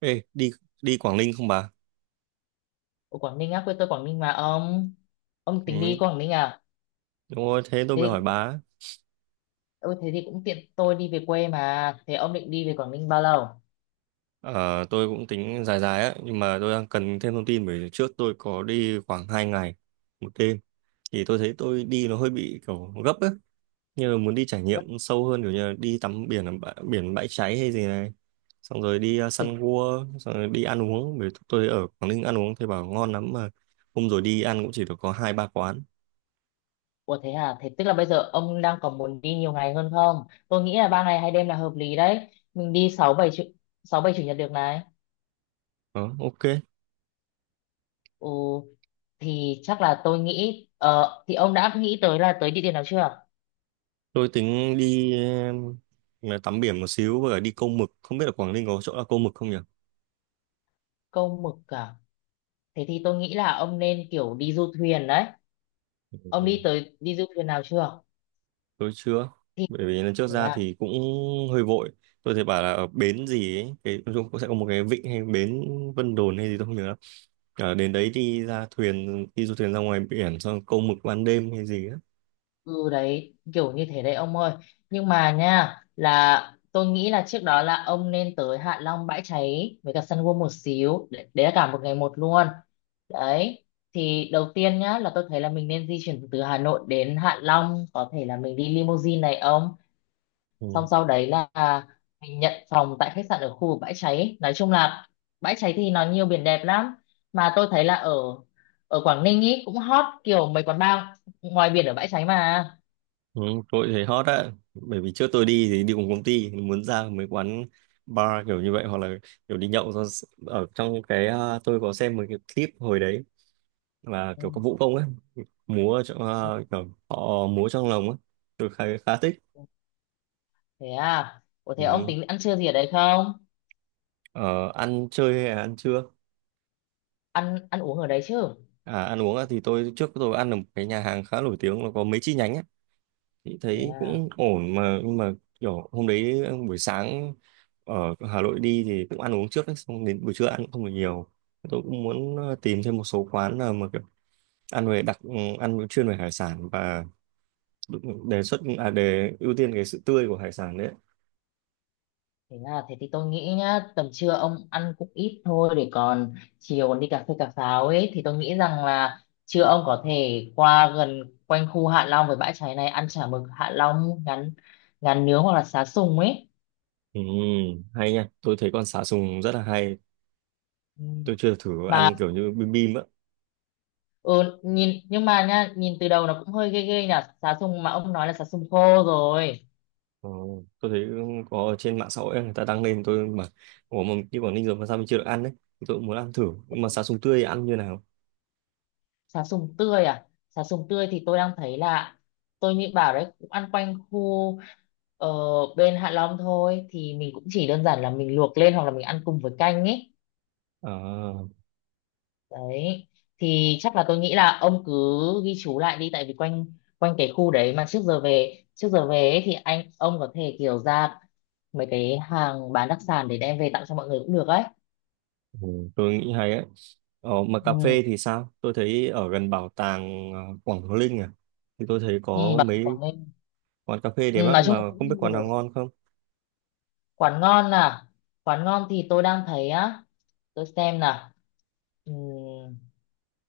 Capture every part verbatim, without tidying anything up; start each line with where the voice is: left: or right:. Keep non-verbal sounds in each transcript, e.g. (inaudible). right: Ê, đi đi Quảng Ninh không bà?
left: Ở Quảng Ninh á, quê tôi Quảng Ninh mà ông ông tính đi
right: Ừ,
left: Quảng Ninh à?
right: đúng rồi, thế tôi mới
left: Thế
right: hỏi bà.
left: ừ, thế thì cũng tiện tôi đi về quê mà. Thế ông định đi về Quảng Ninh bao lâu?
right: Ờ, tôi cũng tính dài dài á, nhưng mà tôi đang cần thêm thông tin bởi trước tôi có đi khoảng hai ngày một đêm thì tôi thấy tôi đi nó hơi bị kiểu gấp á. Như là muốn đi trải
left: Nhất-
right: nghiệm sâu hơn kiểu như là đi tắm biển ở bã- biển Bãi Cháy hay gì này. Xong rồi đi uh,
left: thế-
right: săn cua, xong rồi đi ăn uống bởi tôi ở Quảng Ninh ăn uống thì bảo ngon lắm mà hôm rồi đi ăn cũng chỉ được có hai ba quán.
left: Ủa thế à? Thế tức là bây giờ ông đang còn muốn đi nhiều ngày hơn không? Tôi nghĩ là ba ngày hai đêm là hợp lý đấy. Mình đi sáu bảy chủ sáu bảy chủ nhật được này.
right: Ờ, ok.
left: Ừ, thì chắc là tôi nghĩ ờ, thì ông đã nghĩ tới là tới địa điểm nào chưa?
right: Tôi tính đi ờ, tắm biển một xíu và đi câu mực. Không biết là Quảng Ninh có chỗ là câu mực không nhỉ?
left: Câu Mực à? Thế thì tôi nghĩ là ông nên kiểu đi du thuyền đấy. Ông đi tới đi du thuyền nào chưa?
right: Tôi chưa.
left: Thì
right: Bởi vì lần trước
left: thế
right: ra
left: à?
right: thì cũng hơi vội. Tôi thấy bảo là ở bến gì ấy. Cái, nói chung cũng sẽ có một cái vịnh hay bến Vân Đồn hay gì tôi không nhớ lắm. Ở đến đấy đi ra thuyền, đi du thuyền ra ngoài biển xong câu mực ban đêm hay gì á.
left: Ừ, đấy kiểu như thế đấy ông ơi, nhưng mà nha là tôi nghĩ là trước đó là ông nên tới Hạ Long Bãi Cháy với cả Sun World một xíu đấy, đấy là cả một ngày một luôn đấy. Thì đầu tiên nhá là tôi thấy là mình nên di chuyển từ Hà Nội đến Hạ Long, có thể là mình đi limousine này ông,
right: Ừ.
left: xong sau đấy là mình nhận phòng tại khách sạn ở khu vực Bãi Cháy. Nói chung là Bãi Cháy thì nó nhiều biển đẹp lắm, mà tôi thấy là ở ở Quảng Ninh ý cũng hot kiểu mấy quán bar ngoài biển ở Bãi Cháy mà.
right: Ừ, tôi thấy hot á. Bởi vì trước tôi đi thì đi cùng công ty. Muốn ra mấy quán bar kiểu như vậy hoặc là kiểu đi nhậu xong s- ở trong cái à, tôi có xem một cái clip hồi đấy và
left: Ừ.
right: kiểu có vũ công ấy múa ở trong
left: Ừ,
right: ờ, kiểu họ múa trong lồng ấy tôi khá, khá thích
left: thế à, ủa thế ông
right: ừ.
left: tính ăn trưa gì ở đấy không?
right: Ờ, ăn chơi hay là ăn trưa?
left: Ăn ăn uống ở đấy chứ.
right: À, ăn uống á thì tôi trước tôi ăn ở một cái nhà hàng khá nổi tiếng nó có mấy chi nhánh ấy thì
left: Thế
right: thấy
left: à.
right: cũng ổn mà nhưng mà kiểu hôm đấy ờ, buổi sáng ở Hà Nội đi thì cũng ăn uống trước ấy, xong đến buổi trưa ăn cũng không được nhiều tôi cũng muốn ờ, tìm thêm một số quán nào mà kiểu ăn về đặc ừ, ăn chuyên về hải sản và đề xuất à, đề ưu tiên cái sự tươi của hải sản đấy.
left: Thế à. Thế thì tôi nghĩ nhá, tầm trưa ông ăn cũng ít thôi để còn chiều còn đi cà phê cà pháo ấy, thì tôi nghĩ rằng là trưa ông có thể qua gần quanh khu Hạ Long với Bãi Cháy này, ăn chả mực Hạ Long, ngắn ngắn nướng hoặc là xá sùng ấy.
right: Ừ, hay nha, tôi thấy con sá sùng rất là hay.
left: Ừ.
right: Tôi chưa thử
left: Mà
right: ăn kiểu như bim bim á.
left: ừ, nhìn nhưng mà nhá nhìn từ đầu nó cũng hơi ghê ghê nhỉ, xá sùng mà ông nói là xá sùng khô rồi.
right: Ờ, tôi thấy có ở trên mạng xã hội ấy, người ta đăng lên tôi mà ủa mà như Quảng Ninh rồi mà sao mình chưa được ăn đấy. Tôi cũng muốn ăn thử, nhưng mà sá sùng tươi ăn như nào?
left: Sá sùng tươi à? Sá sùng tươi thì tôi đang thấy là tôi nghĩ bảo đấy cũng ăn quanh khu ở bên Hạ Long thôi, thì mình cũng chỉ đơn giản là mình luộc lên hoặc là mình ăn cùng với canh ấy.
right: À,
left: Đấy. Thì chắc là tôi nghĩ là ông cứ ghi chú lại đi, tại vì quanh quanh cái khu đấy mà trước giờ về trước giờ về ấy, thì anh ông có thể kiểu ra mấy cái hàng bán đặc sản để đem về tặng cho mọi người cũng được ấy.
right: ừ, tôi nghĩ hay ấy. Ờ, mà
left: Ừ,
right: cà phê thì sao? Tôi thấy ở gần bảo tàng ờ, Quảng Hồ Linh à, thì tôi thấy
left: ừ,
right: có
left: bà
right: mấy
left: Quảng Ninh.
right: quán cà phê đẹp
left: Ừ, nói
right: lắm
left: chung là
right: mà
left: cũng
right: không biết quán nào
left: nhiều.
right: ngon không?
left: Quán ngon à? Quán ngon thì tôi đang thấy á, tôi xem nào. Ừm,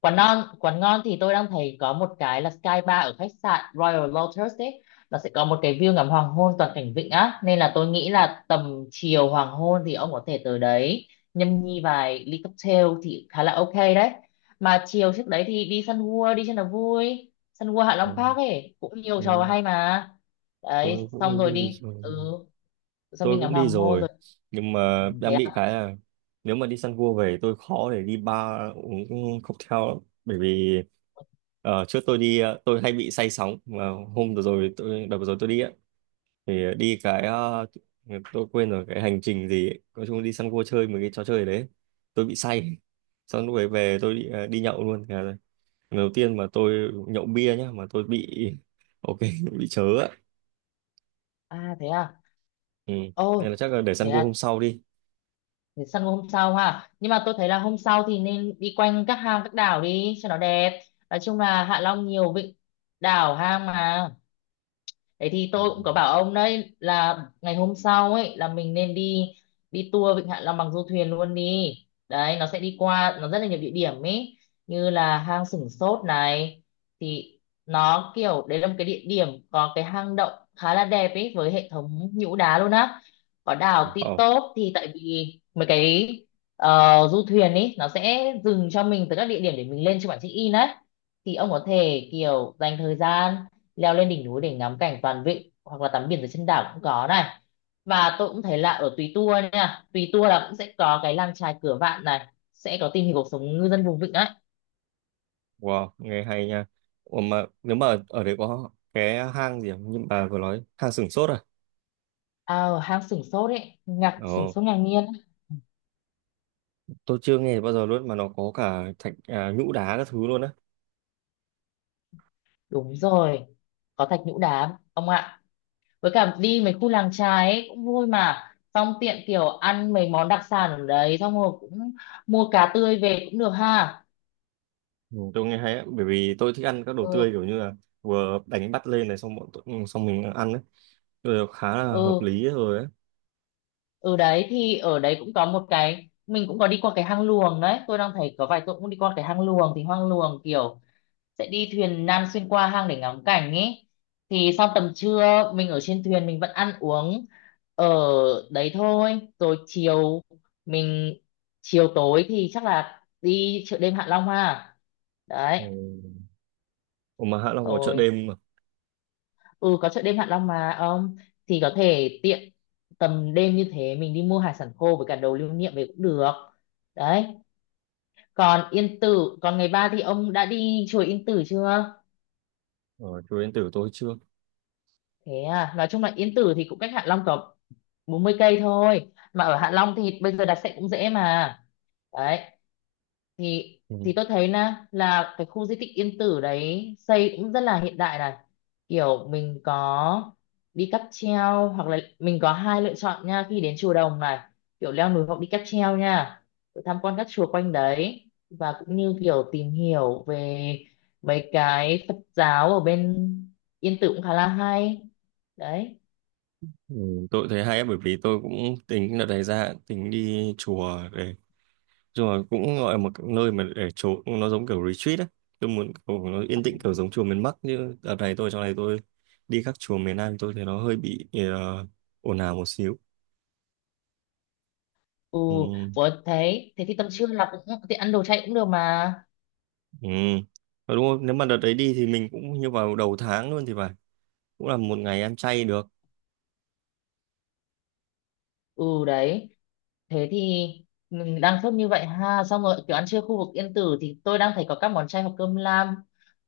left: quán ngon quán ngon thì tôi đang thấy có một cái là Sky Bar ở khách sạn Royal Lotus ấy, nó sẽ có một cái view ngắm hoàng hôn toàn cảnh vịnh á, nên là tôi nghĩ là tầm chiều hoàng hôn thì ông có thể tới đấy nhâm nhi vài ly cocktail thì khá là ok đấy. Mà chiều trước đấy thì đi Sun World đi cho nó vui, Sun World Hạ
right: Ừ,
left: Long Park ấy cũng nhiều trò
right: ừ,
left: hay mà.
right: tôi
left: Đấy, xong rồi
right: cũng đi
left: đi
right: rồi.
left: ừ xong đi
right: Tôi
left: ngắm
right: cũng
left: hoàng
right: đi
left: hôn
right: rồi
left: rồi.
right: nhưng
left: Ừ,
right: mà
left: thế
right: đang bị
left: à,
right: cái là nếu mà đi săn cua về tôi khó để đi bar uống cocktail lắm bởi vì ờ, trước tôi đi ờ, tôi hay bị say sóng mà hôm vừa rồi tôi đợt vừa rồi tôi đi á thì đi cái ờ, tôi quên rồi cái hành trình gì ấy. Nói chung đi săn cua chơi một cái trò chơi đấy tôi bị say xong lúc ấy về tôi đi, ờ, đi nhậu luôn. Thế là lần đầu tiên mà tôi nhậu bia nhá mà tôi bị (laughs) ok bị chớ á
left: à thế à,
right: ừ.
left: ôi
right: Nên là chắc là để
left: thế
right: săn cua
left: à,
right: hôm sau đi.
left: thì săn hôm sau ha, nhưng mà tôi thấy là hôm sau thì nên đi quanh các hang các đảo đi cho nó đẹp, nói chung là Hạ Long nhiều vịnh đảo hang mà. Thế thì tôi cũng có bảo ông đấy là ngày hôm sau ấy là mình nên đi đi tour Vịnh Hạ Long bằng du thuyền luôn đi. Đấy, nó sẽ đi qua nó rất là nhiều địa điểm ấy, như là hang Sửng Sốt này, thì nó kiểu đấy là một cái địa điểm có cái hang động khá là đẹp ấy với hệ thống nhũ đá luôn á. Có đảo Ti
right: Ờ.
left: Tốp, thì tại vì mấy cái ờ, du thuyền ấy nó sẽ dừng cho mình tới các địa điểm để mình lên trên bản check-in đấy, thì ông có thể kiểu dành thời gian leo lên đỉnh núi để ngắm cảnh toàn vịnh hoặc là tắm biển dưới chân đảo cũng có này. Và tôi cũng thấy là ở Tùy Tua nha, Tùy Tua là cũng sẽ có cái làng chài Cửa Vạn này, sẽ có tìm hiểu cuộc sống ngư dân vùng vịnh đấy.
right: Wow, nghe hay nha. Ủa mà nếu mà ở đấy có cái hang gì không? Nhưng bà vừa nói hang Sửng Sốt à?
left: À, ở hang Sửng Sốt ấy, ngạc sửng
right: Ồ,
left: sốt ngạc nhiên ấy.
right: tôi chưa nghe bao giờ luôn mà nó có cả thạch à, nhũ đá các thứ luôn á.
left: Đúng rồi, có thạch nhũ đá ông ạ, với cả đi mấy khu làng chài ấy cũng vui mà, xong tiện kiểu ăn mấy món đặc sản ở đấy xong rồi cũng mua cá tươi về cũng được ha.
right: Ừ, tôi nghe hay á, bởi vì tôi thích ăn các đồ tươi
left: Ừ.
right: kiểu như là vừa đánh bắt lên này xong bọn tôi, ừ, xong mình ăn ấy. Tôi khá là hợp
left: Ừ,
right: lý rồi ấy.
left: Ừ đấy thì ở đấy cũng có một cái, mình cũng có đi qua cái hang luồng đấy tôi đang thấy có vài tôi cũng đi qua cái hang luồng, thì hang luồng kiểu sẽ đi thuyền nan xuyên qua hang để ngắm cảnh ấy. Thì sau tầm trưa mình ở trên thuyền mình vẫn ăn uống ở đấy thôi, rồi chiều mình chiều tối thì chắc là đi chợ đêm Hạ Long ha.
right: Ừ.
left: Đấy,
right: Ủa mà Hạ Long có chợ
left: rồi
right: đêm mà.
left: ừ, có chợ đêm Hạ Long mà ông, thì có thể tiện tầm đêm như thế mình đi mua hải sản khô với cả đồ lưu niệm về cũng được đấy. Còn Yên Tử, còn ngày ba thì ông đã đi chùa Yên Tử chưa?
right: Ở chùa Yên Tử tôi chưa.
left: Thế à, nói chung là Yên Tử thì cũng cách Hạ Long tầm bốn mươi cây thôi mà, ở Hạ Long thì bây giờ đặt xe cũng dễ mà. Đấy, thì
right: Ừ.
left: thì tôi thấy nè là cái khu di tích Yên Tử đấy xây cũng rất là hiện đại này, kiểu mình có đi cáp treo hoặc là mình có hai lựa chọn nha khi đến chùa Đồng này, kiểu leo núi hoặc đi cáp treo nha, rồi tham quan các chùa quanh đấy và cũng như kiểu tìm hiểu về mấy cái Phật giáo ở bên Yên Tử cũng khá là hay đấy.
right: Ừ, tôi thấy hay á, bởi vì tôi cũng tính đợt này ra tính đi chùa để rồi cũng gọi là một cái nơi mà để trốn nó giống kiểu retreat á tôi muốn kiểu nó yên tĩnh kiểu giống chùa miền Bắc chứ đợt này tôi trong này tôi đi các chùa miền Nam thì tôi thấy nó hơi bị ờ, ồn ào một xíu
left: Ừ,
right: ừ.
left: ủa thế thế thì tầm trưa là cũng thì ăn đồ chay cũng được mà.
right: Ừ. Ờ, đúng không nếu mà đợt đấy đi thì mình cũng như vào đầu tháng luôn thì phải cũng là một ngày ăn chay được
left: Ừ đấy, thế thì mình đang sốt như vậy ha, xong rồi kiểu ăn trưa khu vực Yên Tử thì tôi đang thấy có các món chay hoặc cơm lam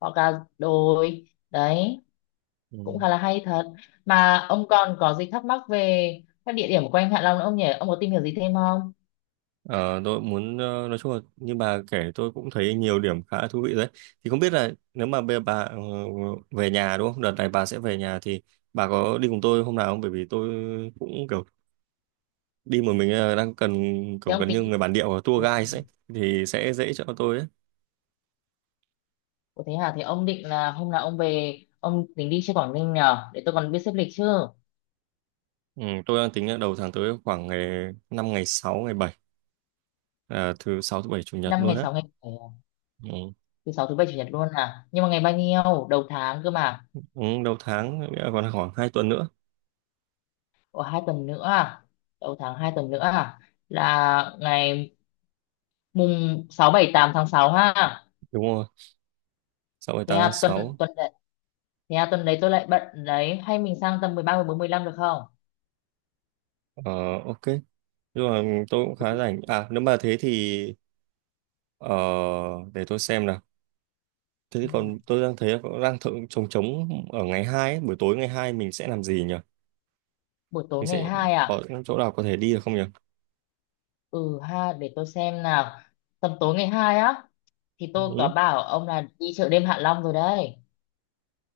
left: hoặc là đồi đấy
right: ừ.
left: cũng khá là hay thật. Mà ông còn có gì thắc mắc về các địa điểm quanh Hạ Long nữa không nhỉ, ông có tìm hiểu gì thêm không?
right: Ờ, tôi muốn ờ, nói chung là như bà kể tôi cũng thấy nhiều điểm khá thú vị đấy. Thì không biết là nếu mà bây giờ bà ờ, về nhà đúng không? Đợt này bà sẽ về nhà thì bà có đi cùng tôi hôm nào không? Bởi vì tôi cũng kiểu đi một mình ờ, đang cần
left: Thế
right: kiểu
left: ông
right: gần như
left: tính
right: người bản địa hoặc tour
left: Ồ,
right: guide ấy thì sẽ dễ cho tôi ấy.
left: ồ, thế hả, thế ông định là hôm nào ông về ông tính đi chơi Quảng Ninh nhờ để tôi còn biết xếp lịch chứ?
right: Ừ, tôi đang tính là đầu tháng tới khoảng ngày năm ngày sáu ngày bảy, à, thứ sáu thứ bảy chủ nhật
left: Năm
right: luôn
left: ngày
right: á.
left: sáu ngày bảy à?
right: Ừ.
left: Thứ sáu thứ bảy chủ nhật luôn à, nhưng mà ngày bao nhiêu đầu tháng cơ mà?
right: Ừ, đầu tháng nghĩa là còn khoảng hai tuần nữa.
left: Ủa, hai tuần nữa à? Đầu tháng hai tuần nữa à? Là ngày mùng sáu bảy tám tháng sáu ha.
right: Đúng rồi. Sáu ngày
left: Thế
right: tám tháng
left: à, tuần
right: sáu.
left: tuần đấy, Thế à, tuần đấy tôi lại bận đấy. Hay mình sang tầm mười ba, mười bốn mười lăm được không?
right: Ờ, ok. Nhưng mà tôi cũng khá
left: Ừ.
right: rảnh à nếu mà thế thì ờ, để tôi xem nào, thế thì
left: Ừ.
right: còn tôi đang thấy có- đang thử trống trống ở ngày hai ấy. Buổi tối ngày hai mình sẽ làm gì nhỉ,
left: Buổi
right: mình
left: tối ngày
right: sẽ
left: hai
right: có
left: à?
right: chỗ nào có thể đi được không nhỉ?
left: Ừ ha, để tôi xem nào. Tầm tối ngày hai á, thì tôi có
right: Ừ.
left: bảo ông là đi chợ đêm Hạ Long rồi đấy.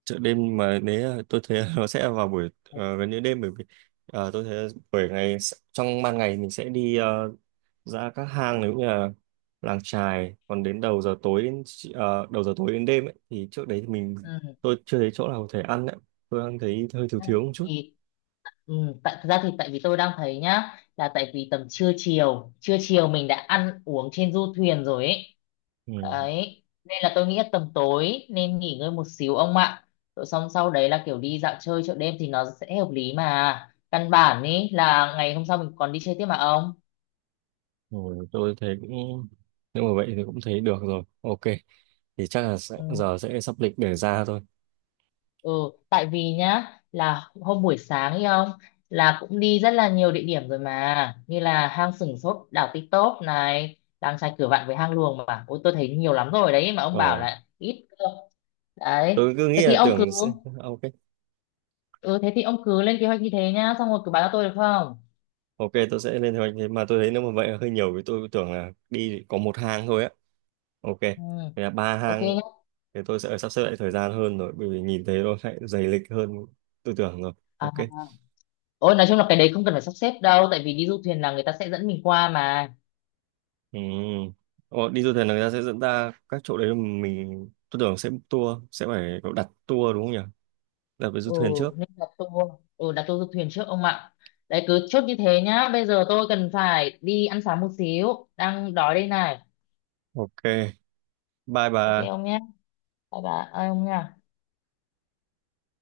right: Chợ đêm mà nếu là- tôi thấy (laughs) nó sẽ vào buổi ờ, gần như đêm bởi vì ờ, tôi thấy bởi ngày trong ban ngày mình sẽ đi ờ, ra các hang nếu như là làng chài còn đến đầu giờ tối đến ờ, đầu giờ tối đến đêm ấy, thì trước đấy thì mình
left: Ừ.
right: tôi chưa thấy chỗ nào có thể ăn ấy. Tôi ăn thấy hơi thiếu thiếu một chút
left: Thì ừ, tại thật ra thì tại vì tôi đang thấy nhá là tại vì tầm trưa chiều trưa chiều mình đã ăn uống trên du thuyền rồi ấy,
right: ừ.
left: đấy nên là tôi nghĩ là tầm tối nên nghỉ ngơi một xíu ông ạ, rồi xong sau đấy là kiểu đi dạo chơi chợ đêm thì nó sẽ hợp lý mà, căn bản ý là ngày hôm sau mình còn đi chơi tiếp mà ông.
right: Rồi tôi thấy cũng nếu mà vậy thì cũng thấy được rồi ok thì chắc là sẽ,
left: Ừ.
right: giờ sẽ sắp lịch để ra thôi.
left: Ừ, tại vì nhá là hôm buổi sáng ấy ông là cũng đi rất là nhiều địa điểm rồi mà, như là hang Sửng Sốt, đảo Ti Tốp này, làng chài Cửa Vạn với hang Luồng mà, ôi tôi thấy nhiều lắm rồi đấy mà ông bảo
right: Ờ,
left: là ít cơ. Đấy,
right: tôi cứ
left: thế
right: nghĩ
left: thì
right: là
left: ông cứ
right: tưởng sẽ ok.
left: ừ thế thì ông cứ lên kế hoạch như thế nhá, xong rồi cứ báo cho tôi được không?
right: Ok tôi sẽ lên kế hoạch thế mà tôi thấy nếu mà vậy là hơi nhiều vì tôi tưởng là đi có một hang thôi á. Ok.
left: Ừ,
right: Thế là ba
left: ok
right: hang
left: nhá.
right: thì tôi sẽ sắp xếp lại thời gian hơn rồi bởi vì nhìn thấy nó lại dày lịch hơn tư tưởng rồi
left: À,
right: ok.
left: ôi nói chung là cái đấy không cần phải sắp xếp đâu, tại vì đi du thuyền là người ta sẽ dẫn mình qua mà.
right: Ừ. Ồ, đi du thuyền là người ta sẽ dẫn ta các chỗ đấy mình tôi tưởng sẽ book tour sẽ phải có đặt tour đúng không nhỉ? Đặt với du
left: Ừ
right: thuyền trước.
left: nên đặt tour ừ đặt tour du thuyền trước ông ạ. Đấy, cứ chốt như thế nhá, bây giờ tôi cần phải đi ăn sáng một xíu đang đói đây này.
right: Ok, bye
left: Ok
right: bà.
left: ông nhé, bye bye ông nha.